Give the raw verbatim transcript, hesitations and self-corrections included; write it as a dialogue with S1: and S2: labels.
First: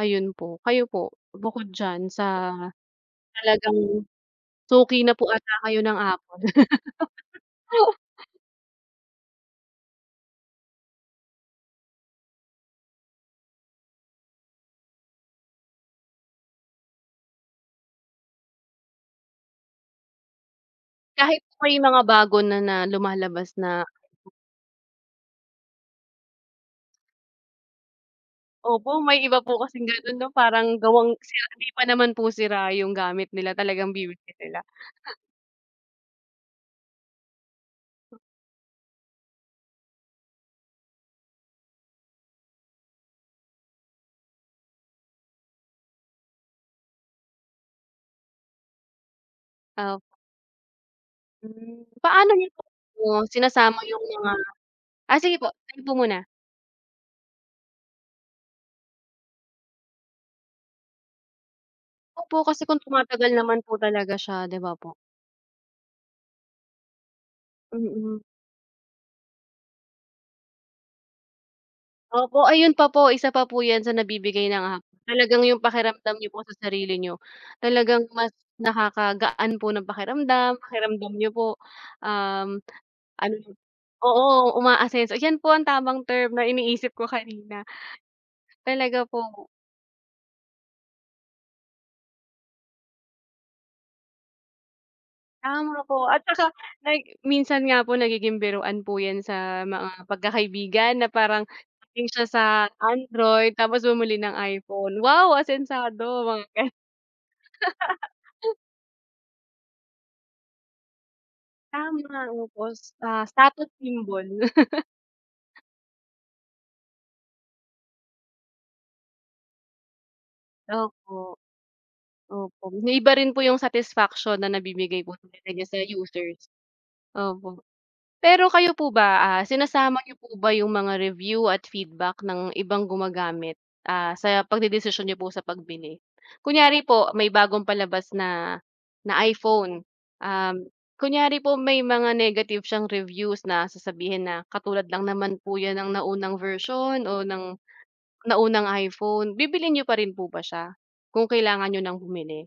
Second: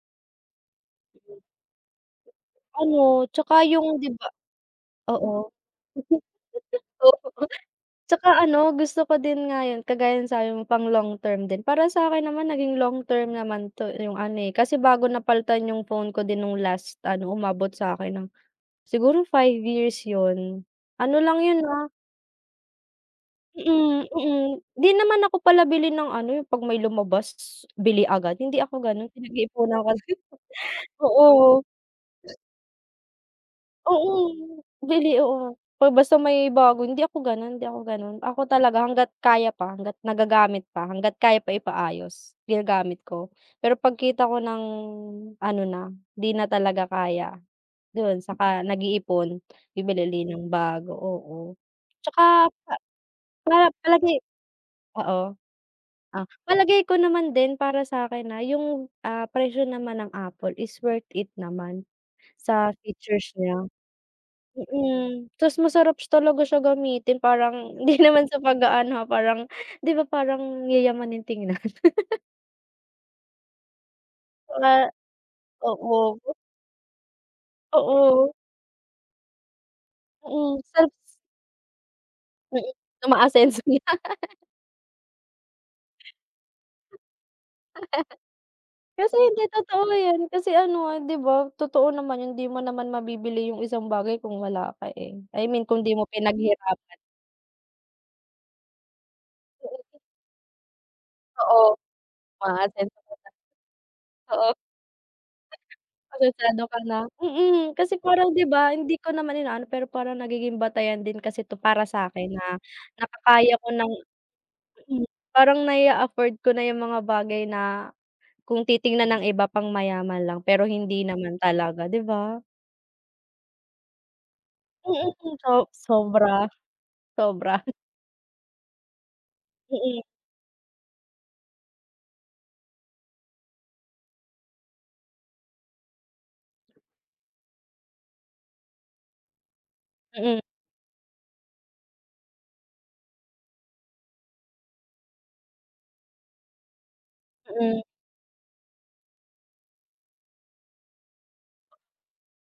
S1: Ayun po. Kayo po? bukod diyan sa
S2: Ano 'tsaka yung
S1: talagang
S2: 'di ba
S1: suki na po
S2: oo.
S1: ata kayo ng Apple.
S2: 'Tsaka ano gusto ko din nga yun, kagaya nung sabi mo long term din, para sa akin naman naging long term naman 'to yung ano kasi bago napaltan yung phone ko din nung last ano, umabot sa akin ng siguro five years yun, ano lang
S1: Kahit
S2: yun,
S1: may
S2: ah
S1: mga bago na na lumalabas na
S2: Mm, mm. 'Di naman ako pala bili ng ano yung pag may lumabas, bili agad. Hindi ako
S1: Opo,
S2: ganun
S1: may iba po
S2: pinag-iipunan
S1: kasing ganun 'no parang
S2: [unintelligible]
S1: gawang [unintelligible]
S2: oo.
S1: hindi pa naman po sira yung gamit nila talagang
S2: Oo,
S1: [unintelligible]
S2: bili. Oo, ba basta may bago hindi ako gano'n, hindi ako gano'n. Ako talaga hangga't kaya pa, hangga't nagagamit pa, hangga't kaya pa ipaayos ginagamit ko, pero pagkita ko ng ano na, 'di na talaga kaya do'n, 'saka nag-iipon bibili
S1: Opo
S2: uli ng bago. Oo,
S1: Mm, paano
S2: 'tsaka
S1: niyo po
S2: pa
S1: [unintelligible]
S2: para
S1: sinasama yung
S2: palagi
S1: mga ah,
S2: oo.
S1: sige po, kayo po muna.
S2: Ah, palagay ko naman din para sakin na yung, ah, presyo naman ng Apple is worth it naman
S1: Opo kasi
S2: sa
S1: kung
S2: features
S1: tumatagal
S2: nya.
S1: naman po talaga siya di ba po?
S2: Mm, 'tas masarap talaga siya gamitin parang hindi
S1: Mm.
S2: naman sa pag-aano, ah, parang 'di ba, parang yayamanin tignan?
S1: Opo, ayun pa po, isa pa po yun sa nagbibigay ng
S2: Ah,
S1: talagang yung pakiramdam niyo
S2: oo.
S1: po sa sarili niyo, talagang
S2: Oo.
S1: mas nakakagaan po ng pakiramdam,
S2: Mm. [unintelligible]
S1: pakiramdam niyo po, um,
S2: Mm,
S1: ano
S2: umaasenso na.
S1: oo umaasenso yan po ang tamang term na iniisip ko kanina. Talaga
S2: Kasi, hindi
S1: po.
S2: totoo 'yan, kasi ano nga, 'di ba, totoo naman yung 'di mo naman mabibili yung isang bagay kung wala ka, eh. I mean
S1: Tama
S2: kung 'di mo
S1: po, at saka
S2: pinaghirapan.
S1: pag minsan nga po nagiging biruan po yan sa
S2: [unintelligible]
S1: mga pagkakaibigan na parang
S2: Oo,
S1: galing siya sa
S2: aasenso ka na.
S1: Android tapos bumili ng
S2: Oo.
S1: iPhone, "Wow, asensado", mga
S2: Asensado
S1: gan
S2: ka na. Mm, kasi parang, 'di ba hindi ko naman inaano pero parang nagiging batayan din kasi 'to para
S1: Tama
S2: sakin, ah,
S1: [unintelligible]
S2: na
S1: ah,
S2: nakakaya ko
S1: status
S2: ng
S1: symbol.
S2: parang nai-a-afford ko na yung mga bagay na kung titignan ng iba pang mayaman lang pero hindi
S1: Opo.
S2: naman talaga, 'di ba?
S1: Opo, iba rin po yung satisfaction na nabibigay
S2: Mm,
S1: po talaga niya
S2: so
S1: sa users.
S2: sobra
S1: Opo,
S2: sobra.
S1: pero kayo po ba, ah, sinasama
S2: Mm.
S1: n'yo po ba yung mga review at feedback ng ibang gumagamit, ah, sa pagdedesisyon n'yo po sa pagbili? Kunyari po may bagong palabas na, na iPhone,
S2: Mm.
S1: um, kunyari po may mga negative siyang reviews na sasabihin, na "Katulad lang naman po yan ng naunang version o ng, naunang iPhone." Bibilhin n'yo pa rin po ba siya kung kailangan niyo ng bumili?